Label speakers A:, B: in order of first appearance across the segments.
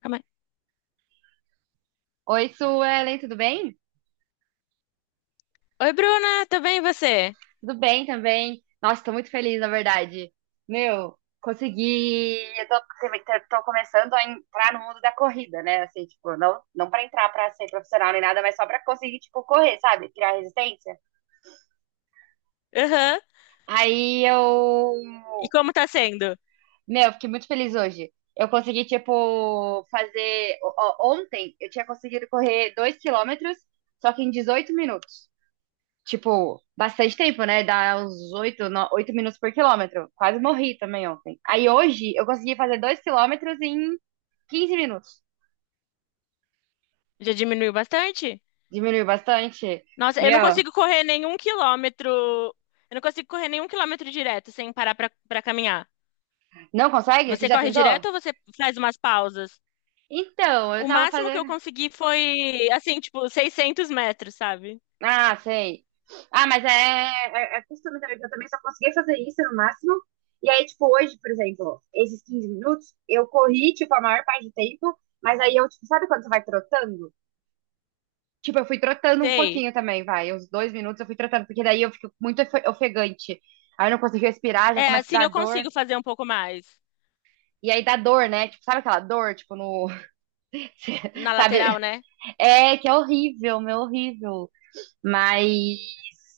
A: Calma aí.
B: Oi, Suelen, tudo bem?
A: Oi, Bruna, tudo bem e você?
B: Tudo bem também. Nossa, tô muito feliz, na verdade. Meu, consegui. Tô começando a entrar no mundo da corrida, né? Assim, tipo, não pra entrar pra ser profissional nem nada, mas só pra conseguir, tipo, correr, sabe? Criar resistência.
A: Aham.
B: Aí
A: E
B: eu.
A: como tá sendo?
B: Meu, fiquei muito feliz hoje. Eu consegui, tipo, fazer. Ó, ontem eu tinha conseguido correr 2 quilômetros, só que em 18 minutos. Tipo, bastante tempo, né? Dá uns 8, 8 minutos por quilômetro. Quase morri também ontem. Aí hoje eu consegui fazer 2 quilômetros em 15 minutos.
A: Já diminuiu bastante?
B: Diminuiu bastante.
A: Nossa, eu não
B: Meu,
A: consigo correr nenhum quilômetro. Eu não consigo correr nenhum quilômetro direto sem parar pra caminhar.
B: não consegue? Você
A: Você
B: já
A: corre
B: tentou?
A: direto ou você faz umas pausas?
B: Então, eu
A: O
B: tava
A: máximo que eu
B: fazendo.
A: consegui foi, assim, tipo, 600 metros, sabe?
B: Ah, sei. Ah, mas é costume também, que eu também só conseguia fazer isso no máximo. E aí, tipo, hoje, por exemplo, esses 15 minutos, eu corri, tipo, a maior parte do tempo, mas aí eu, tipo, sabe quando você vai trotando? Tipo, eu fui trotando um
A: Sei.
B: pouquinho também, vai. Uns 2 minutos eu fui trotando, porque daí eu fico muito ofegante. Aí eu não consigo respirar, já
A: É,
B: começa a
A: assim eu
B: dar dor.
A: consigo fazer um pouco mais.
B: E aí dá dor, né? Tipo, sabe aquela dor, tipo, no.
A: Na
B: Sabe?
A: lateral, né?
B: É, que é horrível, meu, horrível. Mas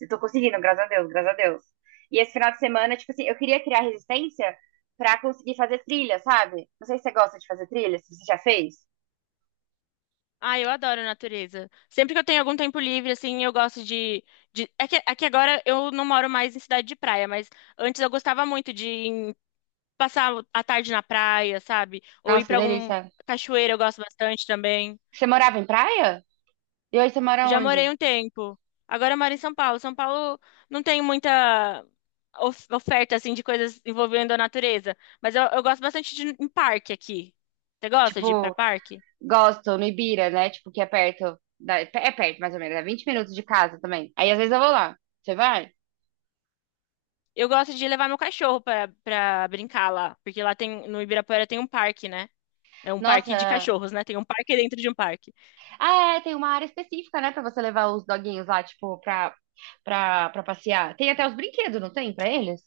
B: eu tô conseguindo, graças a Deus, graças a Deus. E esse final de semana, tipo assim, eu queria criar resistência pra conseguir fazer trilha, sabe? Não sei se você gosta de fazer trilha, se você já fez.
A: Ah, eu adoro a natureza. Sempre que eu tenho algum tempo livre, assim, eu gosto. É que agora eu não moro mais em cidade de praia, mas antes eu gostava muito de passar a tarde na praia, sabe? Ou ir
B: Nossa, que
A: pra algum
B: delícia.
A: cachoeira, eu gosto bastante também.
B: Você morava em praia? E hoje você mora
A: Já morei
B: onde?
A: um tempo. Agora eu moro em São Paulo. São Paulo não tem muita oferta, assim, de coisas envolvendo a natureza, mas eu gosto bastante de ir em parque aqui. Você gosta de ir pra
B: Tipo,
A: parque?
B: gosto, no Ibira, né? Tipo, que é perto. É perto, mais ou menos. É 20 minutos de casa também. Aí, às vezes, eu vou lá. Você vai?
A: Eu gosto de levar meu cachorro pra brincar lá, porque lá tem, no Ibirapuera tem um parque, né? É um parque de
B: Nossa.
A: cachorros, né? Tem um parque dentro de um parque.
B: Ah, é, tem uma área específica, né? Pra você levar os doguinhos lá, tipo, pra passear. Tem até os brinquedos, não tem? Pra eles?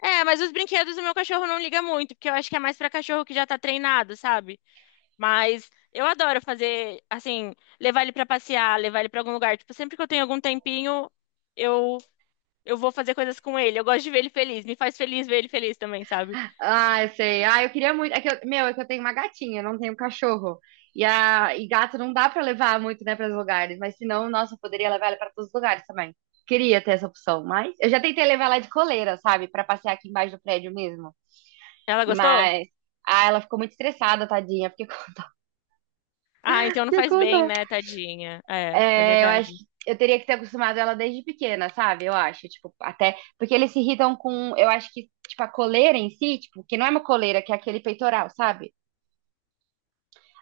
A: É, mas os brinquedos o meu cachorro não liga muito, porque eu acho que é mais pra cachorro que já tá treinado, sabe? Mas eu adoro fazer, assim, levar ele pra passear, levar ele pra algum lugar. Tipo, sempre que eu tenho algum tempinho, eu eu vou fazer coisas com ele. Eu gosto de ver ele feliz, me faz feliz ver ele feliz também, sabe?
B: Ah, eu sei. Ah, eu queria muito. É que meu, é que eu tenho uma gatinha, não tenho um cachorro. E, a, e gato não dá pra levar muito, né, para os lugares. Mas senão, nossa, eu poderia levar ela pra todos os lugares também. Queria ter essa opção, mas eu já tentei levar ela de coleira, sabe? Pra passear aqui embaixo do prédio mesmo.
A: Ela gostou?
B: Mas. Ah, ela ficou muito estressada, tadinha. Fiquei com dó.
A: Ah, então não
B: Fiquei
A: faz
B: com
A: bem,
B: dó.
A: né, tadinha? É, é
B: É, eu acho
A: verdade.
B: que eu teria que ter acostumado ela desde pequena, sabe? Eu acho, tipo, até. Porque eles se irritam com. Eu acho que, tipo, a coleira em si, tipo, que não é uma coleira, que é aquele peitoral, sabe?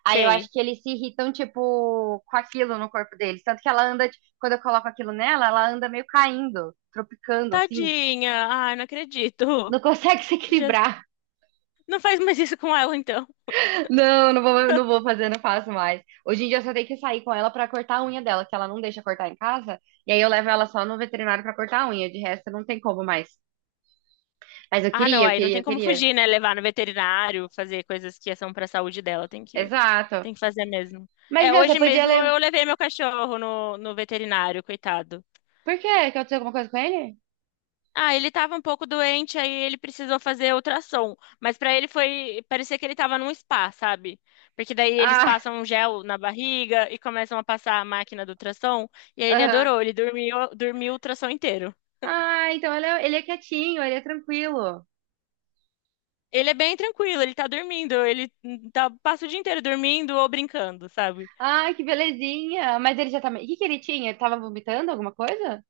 B: Aí eu acho
A: Sei.
B: que eles se irritam, tipo, com aquilo no corpo deles. Tanto que ela anda, tipo, quando eu coloco aquilo nela, ela anda meio caindo, tropicando, assim.
A: Tadinha. Ah, não acredito.
B: Não consegue se
A: Já...
B: equilibrar.
A: Não faz mais isso com ela, então.
B: Não, não vou fazer, não faço mais. Hoje em dia eu só tenho que sair com ela pra cortar a unha dela, que ela não deixa cortar em casa. E aí eu levo ela só no veterinário pra cortar a unha. De resto, não tem como mais. Mas eu
A: Ah, não,
B: queria, eu
A: aí não
B: queria,
A: tem
B: eu
A: como
B: queria.
A: fugir, né? Levar no veterinário, fazer coisas que são pra saúde dela, tem que
B: Exato.
A: tem que fazer mesmo.
B: Mas,
A: É,
B: meu, você
A: hoje
B: podia
A: mesmo
B: levar.
A: eu levei meu cachorro no veterinário, coitado.
B: Por quê? Que aconteceu alguma coisa com ele?
A: Ah, ele tava um pouco doente, aí ele precisou fazer ultrassom, mas pra ele foi, parecia que ele tava num spa, sabe? Porque daí eles
B: Ah,
A: passam um gel na barriga e começam a passar a máquina do ultrassom, e aí ele
B: aham.
A: adorou, ele dormiu, dormiu o ultrassom inteiro.
B: Ah, então ele é quietinho, ele é tranquilo.
A: Ele é bem tranquilo, ele tá dormindo, passa o dia inteiro dormindo ou brincando, sabe?
B: Ai, que belezinha. Mas ele já tá. O que que ele tinha? Ele tava vomitando alguma coisa?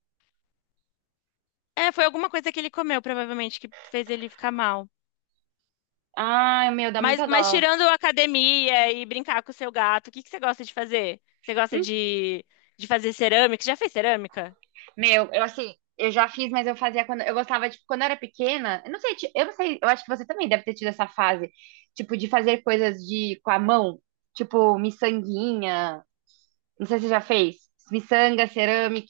A: É, foi alguma coisa que ele comeu, provavelmente, que fez ele ficar mal.
B: Ai, meu, dá
A: Mas,
B: muita
A: mas
B: dó.
A: tirando a academia e brincar com o seu gato, o que que você gosta de fazer? Você gosta de fazer cerâmica? Já fez cerâmica?
B: Meu, eu assim, eu já fiz, mas eu fazia quando eu gostava, tipo, quando eu era pequena. Eu não sei, eu não sei, eu acho que você também deve ter tido essa fase, tipo, de fazer coisas de com a mão, tipo, miçanguinha. Não sei se você já fez. Miçanga, cerâmica,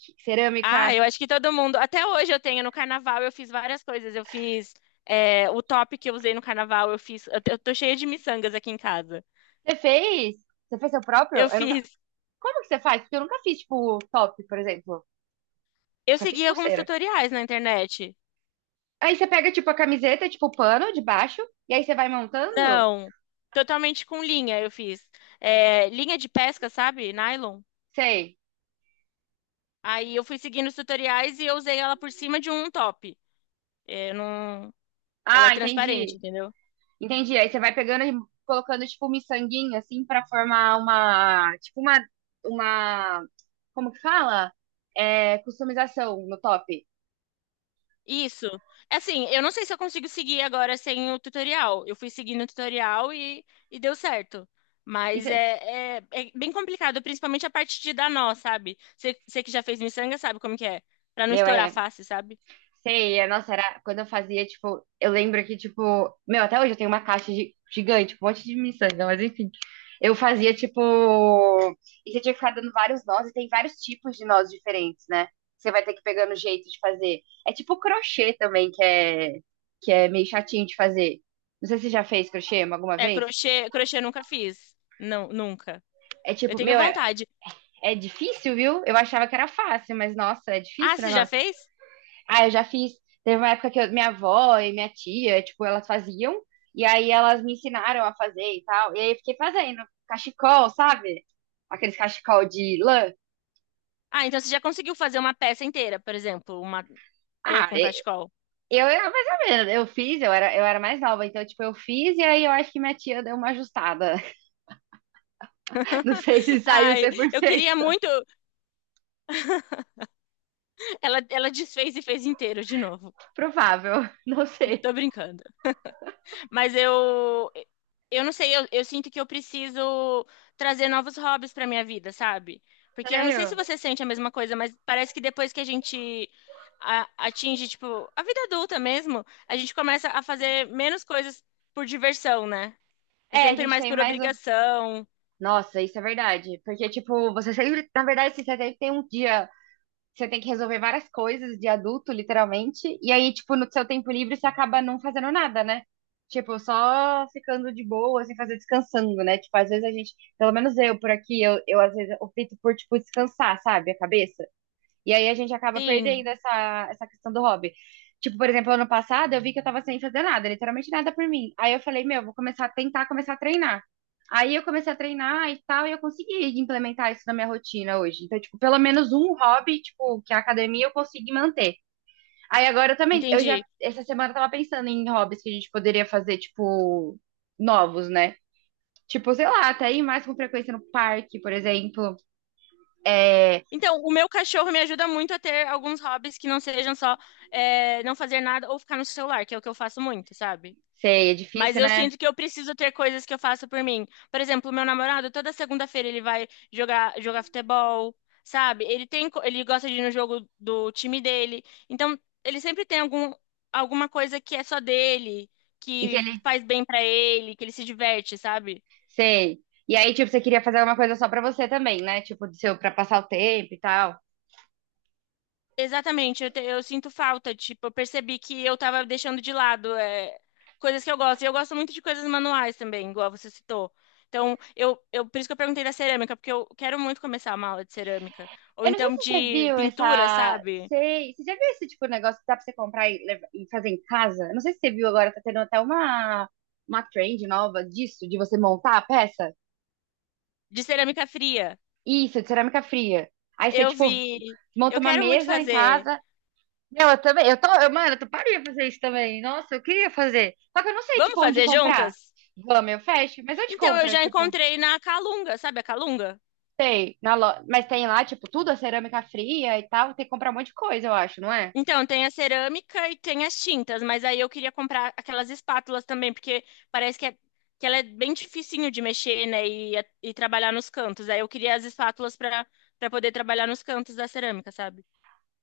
A: Ah,
B: cerâmica.
A: eu acho que todo mundo. Até hoje eu tenho. No carnaval eu fiz várias coisas. Eu fiz o top que eu usei no carnaval. Eu fiz. Eu tô cheia de miçangas aqui em casa.
B: Você fez? Você fez seu próprio?
A: Eu
B: Eu nunca...
A: fiz.
B: Como que você faz? Porque eu nunca fiz, tipo, top, por exemplo.
A: Eu
B: Só fiz
A: segui alguns
B: pulseira.
A: tutoriais na internet.
B: Aí você pega, tipo, a camiseta, tipo, o pano de baixo, e aí você vai montando?
A: Não, totalmente com linha eu fiz. É, linha de pesca, sabe? Nylon.
B: Sei.
A: Aí eu fui seguindo os tutoriais e eu usei ela por cima de um top. É, não... Ela é
B: Ah,
A: transparente,
B: entendi.
A: entendeu?
B: Entendi. Aí você vai pegando e colocando tipo um miçanguinho assim pra formar uma, tipo uma como que fala? É, customização no top.
A: Isso. Assim, eu não sei se eu consigo seguir agora sem o tutorial. Eu fui seguindo o tutorial e deu certo. Mas
B: Isso,
A: é bem complicado, principalmente a parte de dar nó, sabe? Você que já fez miçanga sabe como que é. Pra não
B: meu,
A: estourar
B: é.
A: fácil, sabe?
B: Sei, é, nossa, era quando eu fazia, tipo, eu lembro que, tipo, meu, até hoje eu tenho uma caixa gigante, um monte de miçanga, mas enfim. Eu fazia, tipo, e você tinha que ficar dando vários nós, e tem vários tipos de nós diferentes, né? Você vai ter que pegar no jeito de fazer. É tipo crochê também, que é meio chatinho de fazer. Não sei se você já fez crochê alguma
A: É,
B: vez.
A: crochê eu nunca fiz. Não, nunca.
B: É
A: Eu
B: tipo,
A: tenho
B: meu, é,
A: vontade.
B: é difícil, viu? Eu achava que era fácil, mas nossa, é
A: Ah,
B: difícil o.
A: você já fez?
B: Ah, eu já fiz. Teve uma época que minha avó e minha tia, tipo, elas faziam, e aí elas me ensinaram a fazer e tal. E aí eu fiquei fazendo cachecol, sabe? Aqueles cachecol de lã.
A: Ah, então você já conseguiu fazer uma peça inteira, por exemplo, uma touca,
B: Ah,
A: com cachecol.
B: eu era mais ou menos. Eu fiz, eu era mais nova, então, tipo, eu fiz, e aí eu acho que minha tia deu uma ajustada. Não sei se saiu
A: Ai,
B: cem por
A: eu queria
B: cento.
A: muito. Ela desfez e fez inteiro de novo.
B: Provável, não sei.
A: Tô brincando. Mas eu não sei, eu sinto que eu preciso trazer novos hobbies pra minha vida, sabe? Porque eu não sei se
B: Sério?
A: você sente a mesma coisa, mas parece que depois que a gente atinge, tipo, a vida adulta mesmo, a gente começa a fazer menos coisas por diversão, né? É
B: É, a
A: sempre
B: gente
A: mais
B: tem
A: por
B: mais. O-
A: obrigação.
B: Nossa, isso é verdade. Porque, tipo, você sempre, na verdade, você sempre tem um dia você tem que resolver várias coisas de adulto, literalmente. E aí, tipo, no seu tempo livre, você acaba não fazendo nada, né? Tipo, só ficando de boa, sem fazer descansando, né? Tipo, às vezes a gente, pelo menos eu por aqui, eu às vezes opto por, tipo, descansar, sabe? A cabeça. E aí a gente acaba
A: Sim.
B: perdendo essa, essa questão do hobby. Tipo, por exemplo, ano passado eu vi que eu tava sem fazer nada, literalmente nada por mim. Aí eu falei, meu, vou começar a tentar começar a treinar. Aí eu comecei a treinar e tal, e eu consegui implementar isso na minha rotina hoje. Então, tipo, pelo menos um hobby, tipo, que é a academia eu consegui manter. Aí agora eu também,
A: Entendi.
B: essa semana eu tava pensando em hobbies que a gente poderia fazer, tipo, novos, né? Tipo, sei lá, até ir mais com frequência no parque, por exemplo. É,
A: Então, o meu cachorro me ajuda muito a ter alguns hobbies que não sejam só não fazer nada ou ficar no celular, que é o que eu faço muito, sabe?
B: sei, é
A: Mas
B: difícil,
A: eu
B: né?
A: sinto que eu preciso ter coisas que eu faço por mim. Por exemplo, o meu namorado, toda segunda-feira ele vai jogar futebol, sabe? Ele tem, ele gosta de ir no jogo do time dele. Então, ele sempre tem alguma coisa que é só dele,
B: E que
A: que
B: é.
A: faz bem pra ele, que ele se diverte, sabe?
B: Sei. E aí, tipo, você queria fazer alguma coisa só pra você também, né? Tipo, do seu, pra passar o tempo e tal.
A: Exatamente, eu sinto falta, tipo, eu percebi que eu tava deixando de lado coisas que eu gosto. E eu gosto muito de coisas manuais também, igual você citou. Então, por isso que eu perguntei da cerâmica, porque eu quero muito começar uma aula de cerâmica. Ou
B: Eu não sei
A: então
B: se você
A: de
B: viu
A: pintura,
B: essa.
A: sabe?
B: Sei. Você já viu esse tipo de negócio que dá pra você comprar e, e fazer em casa? Eu não sei se você viu agora, tá tendo até uma trend nova disso, de você montar a peça.
A: De cerâmica fria.
B: Isso, de cerâmica fria. Aí você,
A: Eu
B: tipo,
A: vi, eu
B: monta uma
A: quero muito
B: mesa em
A: fazer.
B: casa. Meu, eu também. Eu tô. Eu, mano, eu tô paria fazer isso também. Nossa, eu queria fazer. Só que eu não sei,
A: Vamos
B: tipo, onde
A: fazer
B: comprar.
A: juntas?
B: Vamos, eu fecho. Mas eu te
A: Então, eu
B: compro,
A: já
B: tipo.
A: encontrei na Calunga, sabe a Calunga?
B: Sei, na lo... mas tem lá, tipo, tudo, a cerâmica fria e tal. Tem que comprar um monte de coisa, eu acho, não é?
A: Então, tem a cerâmica e tem as tintas, mas aí eu queria comprar aquelas espátulas também, porque parece que, que ela é bem dificinho de mexer, né, e trabalhar nos cantos. Aí eu queria as espátulas para poder trabalhar nos cantos da cerâmica, sabe?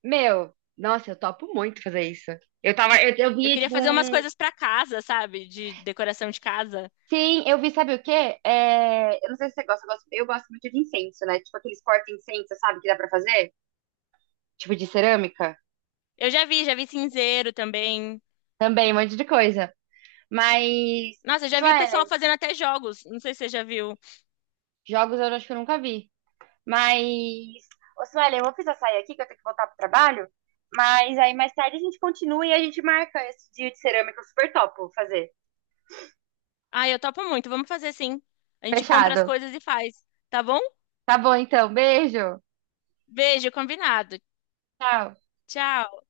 B: Meu, nossa, eu topo muito fazer isso. Eu tava, eu
A: Eu
B: vi,
A: queria
B: tipo,
A: fazer umas
B: um.
A: coisas para casa, sabe? De decoração de casa.
B: Sim, eu vi, sabe o quê? É, eu não sei se você gosta, eu gosto muito de incenso, né? Tipo, aqueles porta-incenso, sabe, que dá pra fazer? Tipo, de cerâmica.
A: Eu já vi cinzeiro também.
B: Também, um monte de coisa. Mas,
A: Nossa, eu já vi o pessoal
B: Suelen,
A: fazendo até jogos. Não sei se você já viu.
B: jogos eu acho que eu nunca vi. Mas, ô Sueli, eu vou precisar sair aqui, que eu tenho que voltar pro trabalho. Mas aí mais tarde a gente continua e a gente marca esse dia de cerâmica super top, vou fazer.
A: Ah, eu topo muito. Vamos fazer sim. A gente compra as
B: Fechado.
A: coisas e faz, tá bom?
B: Tá bom, então. Beijo.
A: Beijo, combinado.
B: Tchau.
A: Tchau.